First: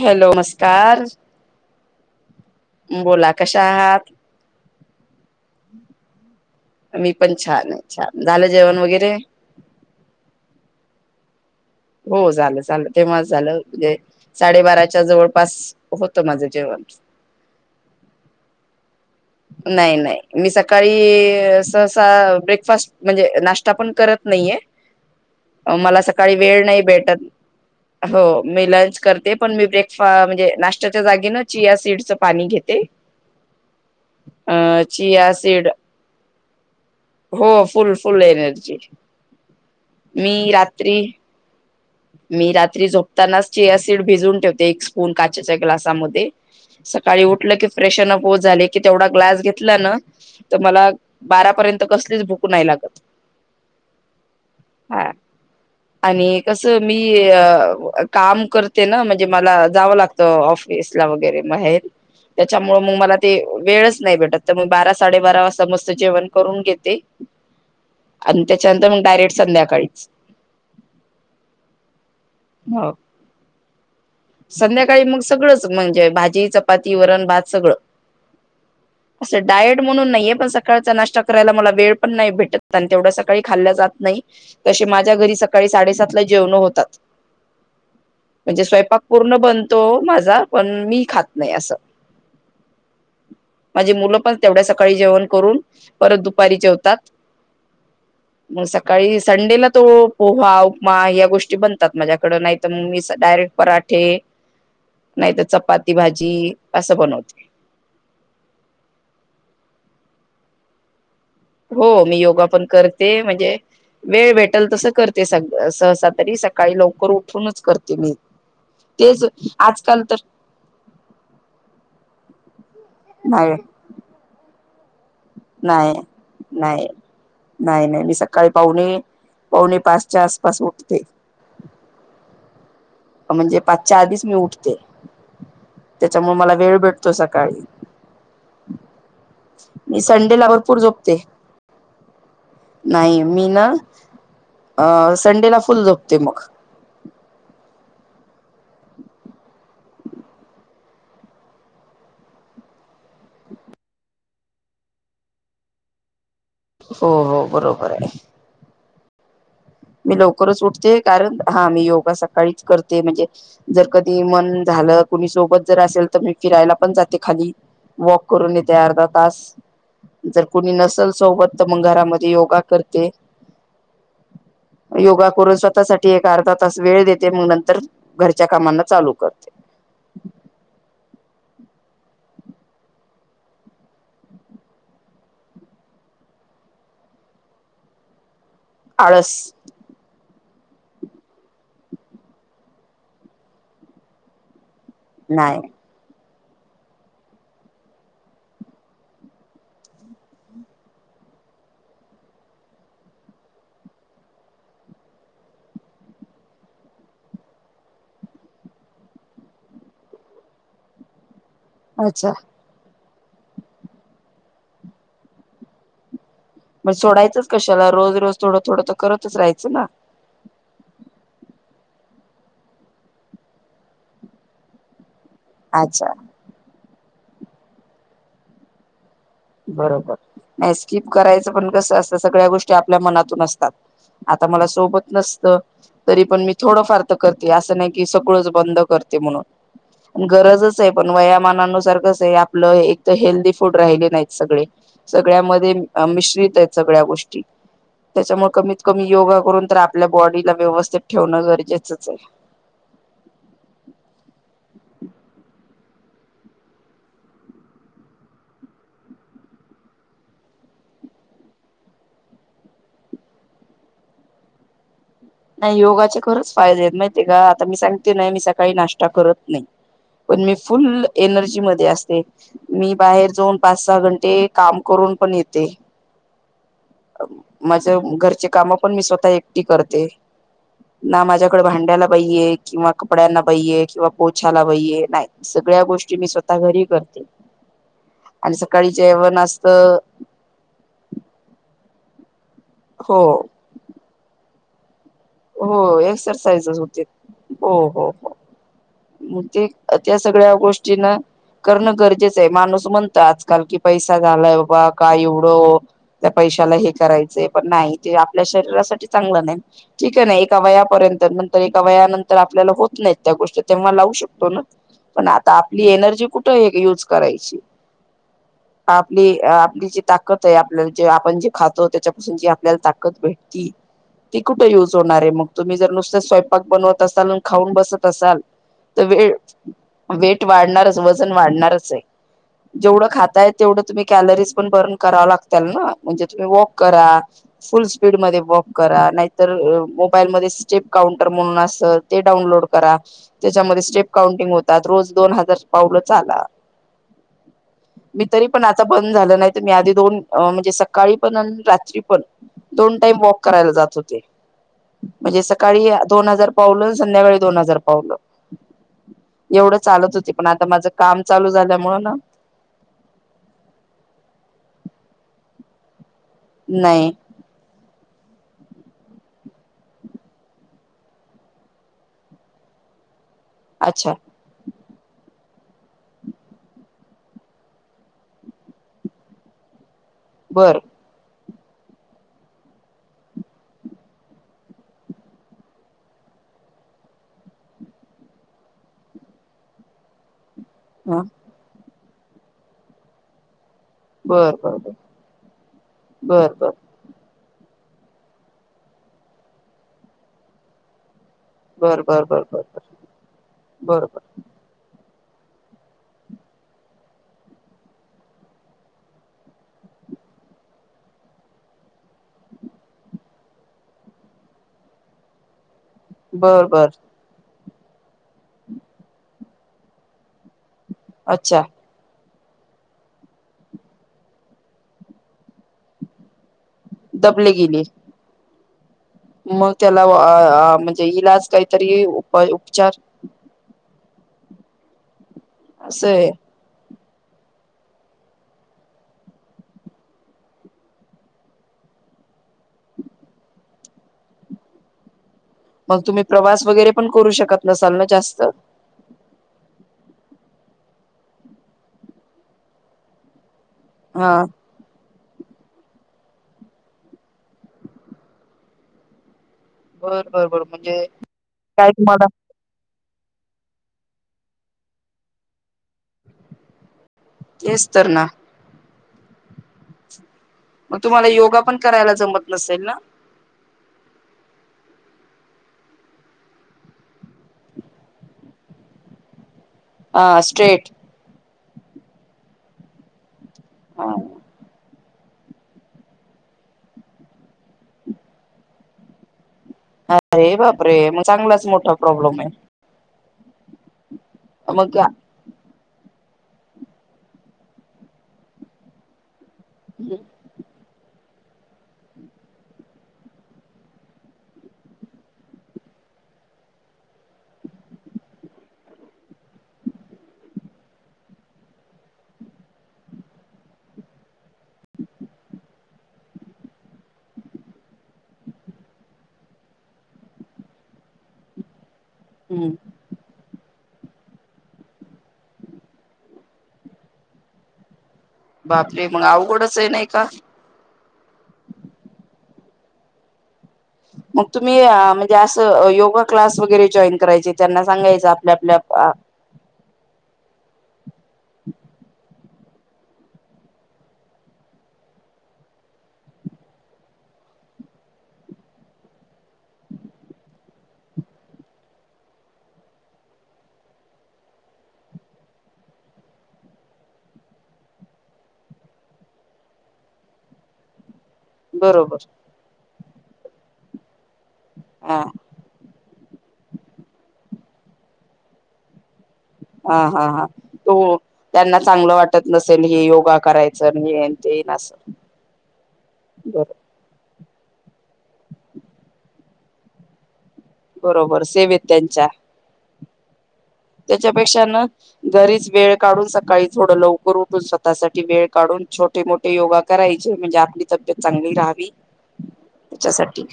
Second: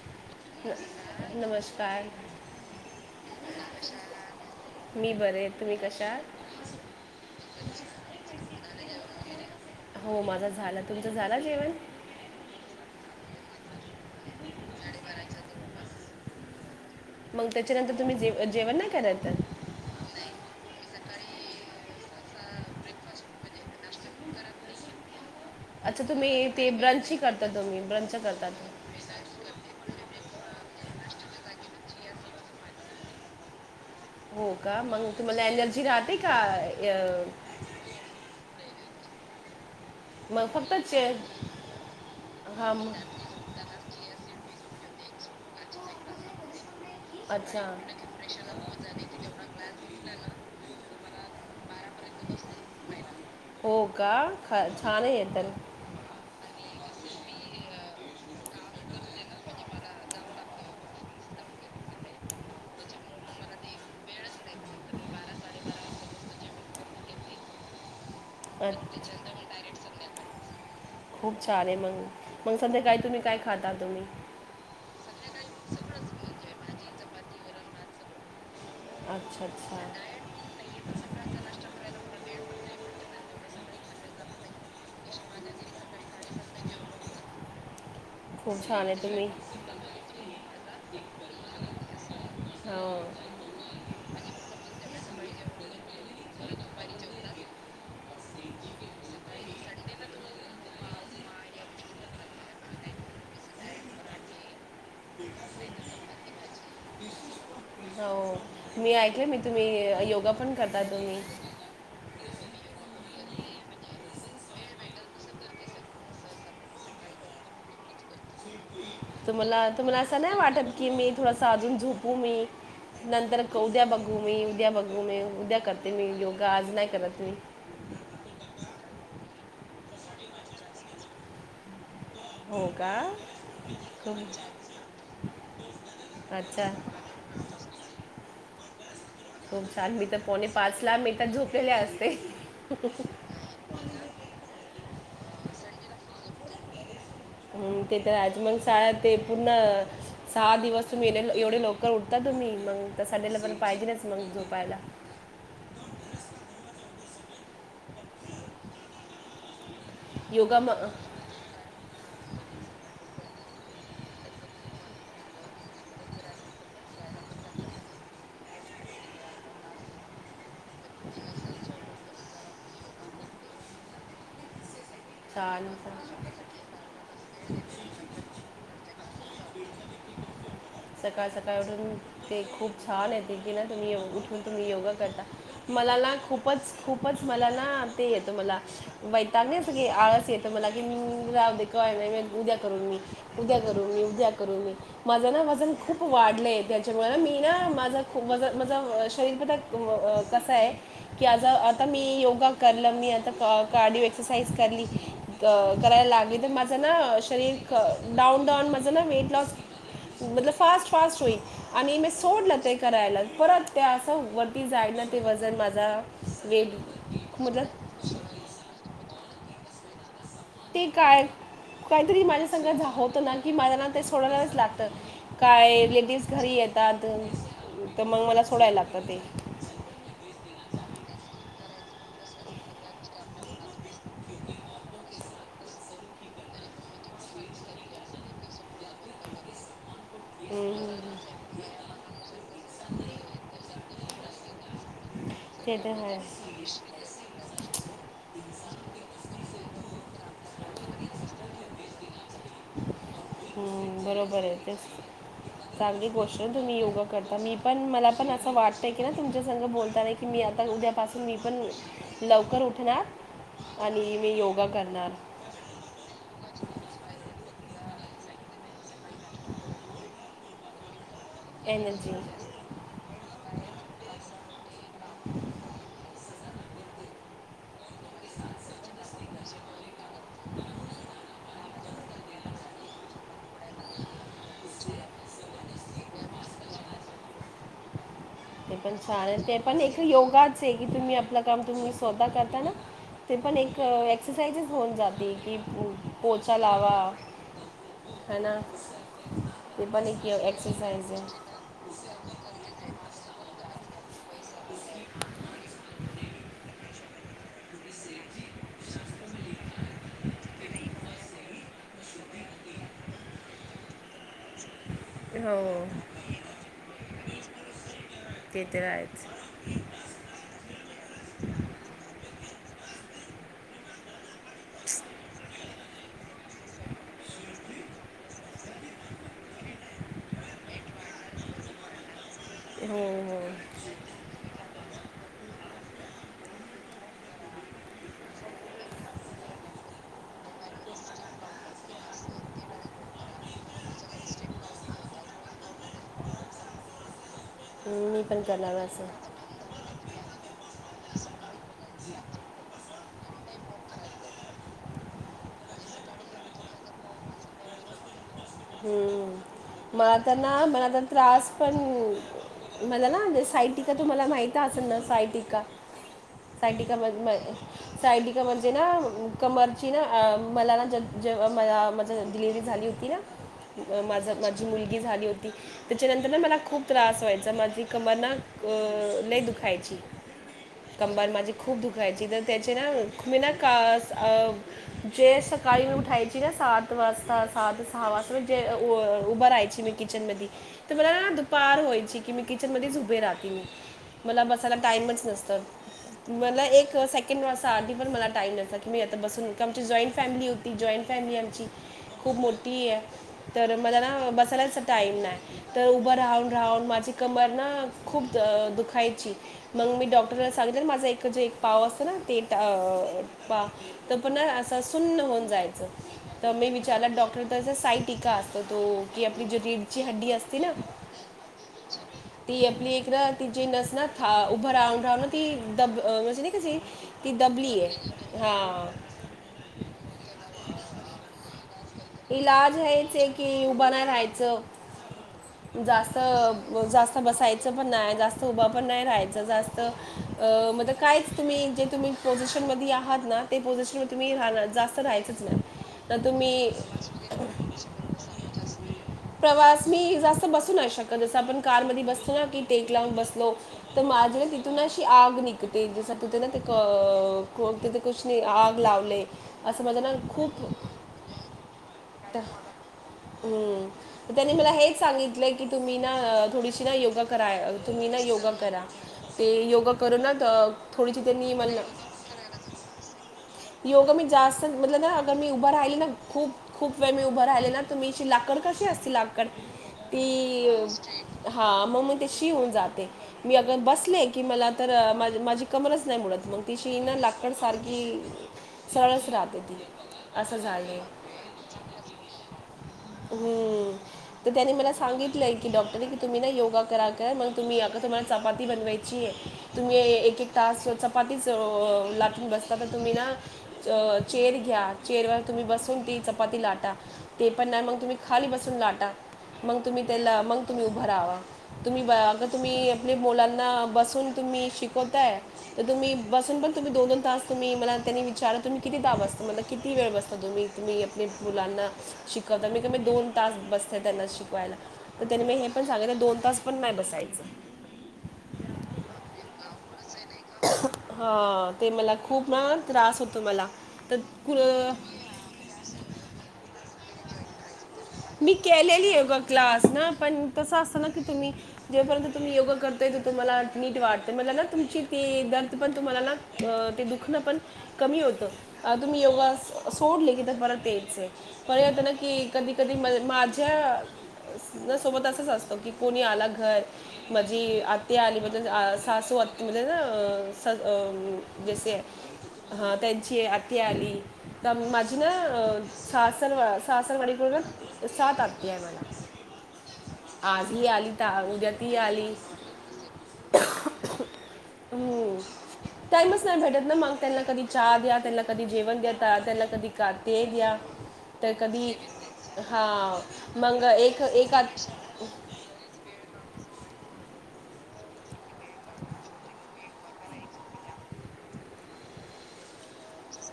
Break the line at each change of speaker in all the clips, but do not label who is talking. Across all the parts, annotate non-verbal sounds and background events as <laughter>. Hello! नमस्कार
न- नमस्कार
बोला कशा आहात.
मी बरंय, तुम्ही कशातं?
आम्ही पण छान आहे छान, झालं जेवण वगैरे?
हो माझा झाला तुमचं झाला जेवण?
हो झालं झालं ते माझं झालं. साडेबाराच्या जवळपास होतं माझं जेवण.
मंग त्याच्यानंतर तुम्ही जेवणं जेवणं नाही. करत?
नाही नाही मी सकाळी सहसा ब्रेकफास्ट म्हणजे नाश्ता पण करत नाहीये.
<inaudible>
मला सकाळी
तुम्ही
वेळ
ते
नाही
ब्रंची करता तुम्ही
भेटतं
ब्रंच
हो
करता ते.
मी लंच करते पण मी ब्रेकफास्ट म्हणेज नाश्त्याच्या जागी ना चिया सीडचं पाणी घेते.
हो का
अ
मग
चिया
तुम्हाला
सीड
एनर्जी राहते का?
हो, फुल फुल एनर्जी,
मग
मी
फक्त
रात्री.
चे
मी
हा
रात्री
मग-
झोपतानाचं चिया सीड भिजवून ठेवते. एक स्पून काचेच्या ग्लासामध्ये. सकाळी उठलं कि
अच्छा
प्रेशर नको झाले. की तेवढा ग्लास घेतला ना तर मला बारापर्यंत कसलीचं भुक नाही लागतं.
हो का छान हे तर.
आणि कसं मी अ काम करते ना म्हणजे मला जावं लागत ऑफ सला वगैरे म हे त्याच्यामुळ मग मला ते वेळचं नाही भेटतं तर मी बारा साडेबारा वाजता मस्त जेवणं करून घेते.
<inaudible>
आणि त्याच्यानंतर मग
अच्छा.
डायरेक्ट संध्याकाळीचं.
खूप छान आहे मग मग
हो
सध्याकाळी तुम्ही काय खाता तुम्ही?
संध्याकाळी मग सगळंच म्हणजे भाजी चपाती वरण भात सगळं. अस
अच्छा अच्छा
डाएट म्हणून नाहीये पण सकाळचा नाश्ता करायला मला वेळ पण नाही भेटत. आणि तेवढ्या सकाळी खाल्ल जात नाही. कशी माझ्या घरी सकाळी साडेसात ला जेवण होतात.
खूप
म्हणजे
छान आहे
स्वयंपाक
तुम्ही
पण तो माझा पण मी खात नाही असं.
हो
माझी मुलं पण तेवढ्या सकाळी जेवण करून, परत दुपारी जेवतात.
<inaudible>
मग सकाळी संडेला तो पोहा, उपमा या गोष्टी बनतात माझ्याकडं नाही तर मग मी डायरेक्ट पराठे ठे नाहीतर चपाती भाजी असं बनवते.
हो मी ऐकलं मी तुम्ही योगा पण करता तुम्ही?
हो मी योगा पण करते. म्हणजे वेळ भेटल तसं करते सग सहसा तरी सकाळी लवकर उठूनच करते मी. तेच
तुम्हाला तुम्हाला
आजकाल तर
असं नाही वाटत की मी थोडस अजून झोपू मी? नंतर
नाही
उद्या बघू मी उद्या बघू मी उद्या करते
नाही
मी योगा आज नाही करत मी.
नाही नाही मी सकाळी पावणे पावणे पाचच्या आसपास उठते.
हो का
म्हणजे पाचच्या आधीच मी
खूप
उठते. त्याच्यामुळ मला
अच्छा
वेळ भेटतो. सकाळी
खूप छान मी तर पावणे
संडेला भरपूर
पाच ला मी
झोपते
तर झोपलेले असते.
नाही मी ना अ संडेला फुल झोपते मग.
हम्म ते तर आहेच मग शाळा ते पूर्ण सहा दिवस तुम्ही लय एवढे लवकर उठता. तुम्ही मग तसा त्यालापण पाहिजेलच मग झोपायला.
हो हो बरोबर आहे. मी
योगा
लवकरच
मग
उठते, कारण हा मी योगा सकाळीच करते म्हणजे जर कधी मन झालं. कोणी सोबत जर असेल तर मी फिरायला पण जाते खाली. वॉक करून येते अर्धा तास. जर कोणी नसेल सोबत तर मग घरामध्ये योगा करते. योगा करून
छान
स्वतःसाठी
छान
एक, अर्धा तास वेळ देते. मग नंतर घरच्या कामांना चालू करते.
सकाळ सकाळ उठून ते खूप छान येेते की ना तुम्ही उठून तुम्ही योगा करता. मला ना खूपच खूपच मला ना ते येत मला
आळस
वैताग <unintelligible> कि आळस येतं मला की मी राहुदे कि नाही मी उद्या करेन मी उद्या करू मी उद्या करू मी माझा ना
नाही
वजन खूप वाढलं आहे. त्याच्यामुळे ना मी ना माझा खूप माझं शरीर बांधा कसं आहे. की आ आता मी योगा करलं मी आता कार्डिओ एक्सरसाइज करली करायला लागली, तर माझं ना शरीर डाऊन डाऊन माझं ना वेट लॉस मतलब फास्ट फास्ट होईल आणि आणि मग
अच्छा
सोडल तेे करायला परत त्या असं वरती जायल ना तेव्हा वजन माझा वेट
मग सोडायच
मतलब
कशाला? रोज रोज थोडं थोडं तर करतच राहायचं ना.
ते काय काहीतरी माझ्यासंग होतंच ना की माझ्या ना ते सोडायलाच लागतं. काय
अच्छा
लेडीज घरी येतात. तर मग मला सोडायला लागतं ते.
बरोबर नाही स्कीप करायचं पण कसं असतं. सगळ्या गोष्टी आपल्या मनातून असतात. आता मला सोबत नसतं. तरी पण मी थोडंफार तर करते, असं नाही की सगळंच बंद करते म्हणून. गरजच आहे पण वयामानानुसार कसं आहे. आपलं एक तर हेल्दी फूड राहिले नाही. सगळे सगळ्यामध्ये
ते तर आहे
मिश्रित आहेत सगळ्या गोष्टी. त्याच्यामुळे कमीत कमी योगा करून तर, आपल्या बॉडीला व्यवस्थित ठेवणं गरजेचंच आहे.
हं बरोबर आहे तेच. <unintelligible> चांगली गोष्ट तुम्ही योगा करता मी पण मला पण असं वाटतं की ना तुमच्या सोबत बोलताना की की मी आता उद्यापासून मी पण लवकर उठणार आणि मी योगा करणार.
नाही. योगाचे खरंच फायदेयत, माहितेय का? आता मी सांगते ना, मी सकाळी नाश्ता करत नाही. पण मी फुल् एनर्जी मध्ये असते. मी बाहेर जाऊन पाच - सहा घंटे काम करून पण येते. माझ घरचे काम पण मी, स्वतः एकटी करते. ना माझ्याकडे भांड्याला बाईये किंवा कपड्यांना बाईये किंवा पोछाला बाइये, नाही. सगळ्या गोष्टी मी स्वतः घरी करते. आणि
ते
सकाळी
पण
जेवण
सार ते पण
असतं
एक योगा च तुम्ही आपल काम तुम्ही स्वतः करता,
हो
ते पण एक एक्सरसाइज होऊन जाते. की
हो
पोचा
एक्सरसाइजच
लावा
होते. हो हो हो
है ना
मग ते
पण
त्या
एक
सगळ्या
एक्सरसाइज
गोष्टींना
आहे
करणं गरजेचंय. माणूस म्हणत आजकाल कि, पैसा झालाय बाबा, काय एवढं? त्या पैशाला हे करायचय. पण नाही, ते आपल्या शरीरासाठी चांगलं नाही. ठीकय ना, एका वयापर्यंत. नन तर, एका वयानंतर आपल्याला होत नाहीत त्या गोष्टी. तेव्हा लावू शकतो ना. पण आता
हो
आपली एनर्जी कुठ एक युज करायची.
ते तर आहेच
आपली आपली जी ताकदय, आपल्याला जे, आपण जे खातो. त्याच्यापासून जी आपल्याला ताकद भेटती. तो युज होणारय, मग. तुम्ही जर नुसत स्वयंपाक बनवत असाल, न खाऊन बसत असाल. तर वेळ वेट वाढणारच. वजन वाढणारचय.
हो
जेवढं खाताय तेवढं तुम्ही कॅलरीज पण बर्न कराव लागत्यालन म्हणजे तुम्ही वॉक करा, फुल स्पीड मध्ये वॉक करा नाही तर मोबाईलमध्ये स्टेप काउंटर म्हणून अस ते डाउनलोड करा. त्याच्यामध्ये स्टेप काउंटिंग होतात रोज दोन हजार पावलं चाला.
<inaudible>
मी तरी पण
करणार
आता
असं
बंद झालं नाही त मी आधी दोन म्हणजे सकाळी पण आणि रात्री पण दोन टाइम वॉक करायला जात होते. म्हणजे सकाळी दोन हजार पावलं संध्याकाळी दोन हजार पावलं. एवढं
म
चालत होते
आता
पण
ना मला
माझं
आता
काम चालू
त्रास पण
झाल्यामुळे ना
मला ना साईटिका तुम्हाला माहिती असन ना साई टिका? साईटिका
नाही
मद मय साईटिका म्हणजे ना कमरची ना मला ना ज- जेव्हा मा-माझं डिलिव्हरी झाली होती ना. अ
अच्छा
माझ माझी मुलगी झाली होती. त्याच्यानंतर ना मला खूप त्रास व्हायचा माझी कमरना लय दुखायची.
बरं.
कंबर माझी खूप दुखायची तर त्याचे ना मी ना कास अ जे सकाळी मी उठायची न सात वाजता सहा ते सहा वाजता जे व उभं राहायची मी किचन मधी तर
ह
मला दुपार व्हायची की मी किचन मध्येच उभे राहते मी. मला
बर
बसायला
बर
टाइमच नसत,
बर
मला
बर
एक से कीन वाजता आधी पण मला टाईम नसा की मी आता बसून का आमची जॉईंट फॅमिली होती जॉईंट फॅमिली आमची
बर बर बर
खूप
बर
मोठीये, तर मला
बर बर
ना बसायलाच टाईम नाय. तर उभं राहून राहून माझी कमर ना खूप दुखायची. मग मी डॉक्टरला सांगीतल माझा एकडच एक पाव असत ना ते पा तर पूर्ण असा सुन्न होऊन जायचं, तर
बर
मी
बर
विचारलं डॉक्टर तस साईटीका अस तर तो की आपली जी रीडची हड्डी असती ना?
अच्छा.
छह. ती आपली एक ना तिची नस ना था उभं राहून राहून ती दब म्हणजे नाही का ती ती
दबले
दाबलीये, हा.
म त्याला अ आ म्हणजे इलाज काहीतरी उपाय
इलाज
उपचार?
हेच आहे की उभं नाही राहायचं,
असं
जास्त
आहे
जास्त बसायचं पण नाही जास्त उभं पण नाही राहायचं जास्त अ म आता कायच तुम्ही जे तुम्ही पोझिशन मधी आहात ना ते पोझिशन तुम्ही राहण जास्त राहायचंच नाही.
म तुम्ही प्रवास वगैरे पण करू शकत नसाल ना जास्त?
<inaudible> प्रवास मी जास्त बसू नाही शकत जसं आपण कार मध्ये बसलो ना की टेक लावून बसलो. तर
हा
माझे दि तुन अशी आग निघते जस तुते ना ते क कुतीत कुछ नाय आग लावले. आ माझ ना खूप
जे. काय तुम्हाला
ता, हम्म, त्यांनी मला हेच सांगितलंय की तुम्ही ना थोडीशी ना योगा करा
तेच तर
तुम्ही ना योगा करा, ते योगा करू ना त
म तुम्हाला योगा पण करायला जमत नसेल ना?
योगा मी जास्त म्हटलं ना, अगर मी उभं राहिली ना खूप. खूप वेळ मी उभं राहिले ना, तुम्हीची लाकड कशी असती, लाकड.
हा
ती,
स्ट्रेट
हा, मग मी तशी होऊन जाते. मी अगर बसले की, मला तर माझी. कबंरच नाही मुडत मग तिशी ना, लाकड सारखी. सरळचं राहते ती.
अरे
असं
बाप रे!
झाले
मग चांगलाच मोठा प्रॉब्लेम आहे.
हम्म, तर त्यानी मला
मग
सांगितलंय. की, डॉक्टर आहे की तुम्ही? ना, योगा करा. मग तुम्ही या का? तुम्हाला चपाती बनवायची आहे, तुम्ही एक-एक. तासभर व चपातीच लाटून बसता तर तुम्ही ना. अं, चेअर घ्या, त्या चेअरवर तुम्ही बसून ती चपाती लाटा. ते पण ना, मग तुम्ही खाली बसून लाटा, मग तुम्ही तेल लावा, मग तुम्ही उभं राहावा. तुम्ही अग तुम्ही आपल्या मुलांना बसून तुम्ही शिकवताय. तुम्ही बसून पण तुम्ही दोन-दोन तास तुम्ही मला त्यानी. दादा, तुम्ही किती तास बसता, म्हणलं? किती वेळ बसता तुम्ही-तुम्ही आपल्या मुलांना शिकवता, मी कमीत कमी दोन तास बसते त्यांना शिकवायला, तर त्यांनी मी हे पण सांगितलं, दोन तास पण नाही बसायचं.
बाप रे! मग अवघडच हे नाही का.
हा, ते मला खूप ना त्रास होतो मला. तर
मग तुम्ही
कु-
म्हणजे असं योगा क्लास वगैरे जॉईन करायचे. त्यांना सांगायचं
मी
आपल्या-आपल्या.
केलेली योगा क्लास ना, पण तसं असतं ना की तुम्ही. जेपर्यंत तुम्ही योगा करताय, ते तुम्हाला नीट वाटते. मला ना, तुमची ते दर्द पण तुम्हाला ना. ते दुखणं पण कमी होतं. तुम्ही योगा सोडले की, तर बरं तेच आहे. परत ना की कधी-कधी म माझ्या. ना, सोबत असंच असतो की कोणी आला घर माझी आत्या आली म्हणजे सासूआतु म्हणजे ना. जसे
बरोबर
अ त्यांची आत्या आली तर माझी
हा
ना. सासरं सासरवाडीकडून सात आत्या आहे. मला
हा-हा, हा,
आज ही
तो
आली ता उद्या
त्यांना
ती
चांगलं
आली
वाटत नसेल, हे योगा करायचं, हे ते न असं.
टाईमच नाही
बर
भेटत ना, मग त्यां कधी. चहा द्या त्याला, कधी जेवण द्या त्याला, कधी का ते द्या,
बरोबर
तर
सेवेत
कधी.
त्यांच्या
हा, मंग
त्याच्यापेक्षा
एक-एक.
ना घरीच वेळ काढून, सकाळी थोडं लवकर उठून स्वतःसाठी वेळ काढून छोटे-मोठे योगा. करायचे म्हणजे आपली तब्येत चांगली राहावी, त्याच्यासाठी.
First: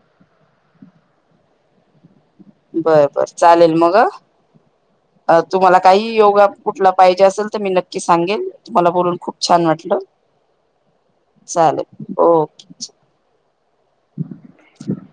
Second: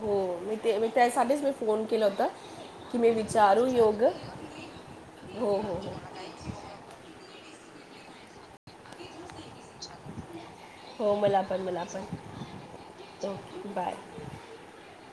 हो, मी ते म त्यासाठीच मी फोन केला होता.
बर-बर, चालेल. मग
हो हो
तुम्हाला
हो
काही योगा कुठला पाहिजे असेल तर मी नक्की सांगेल तुम्हाला. बोलून खूप छान वाट. हो,
हो मला पण मला
चालेल.
पण
ओके.
Okay bye
<inaudible>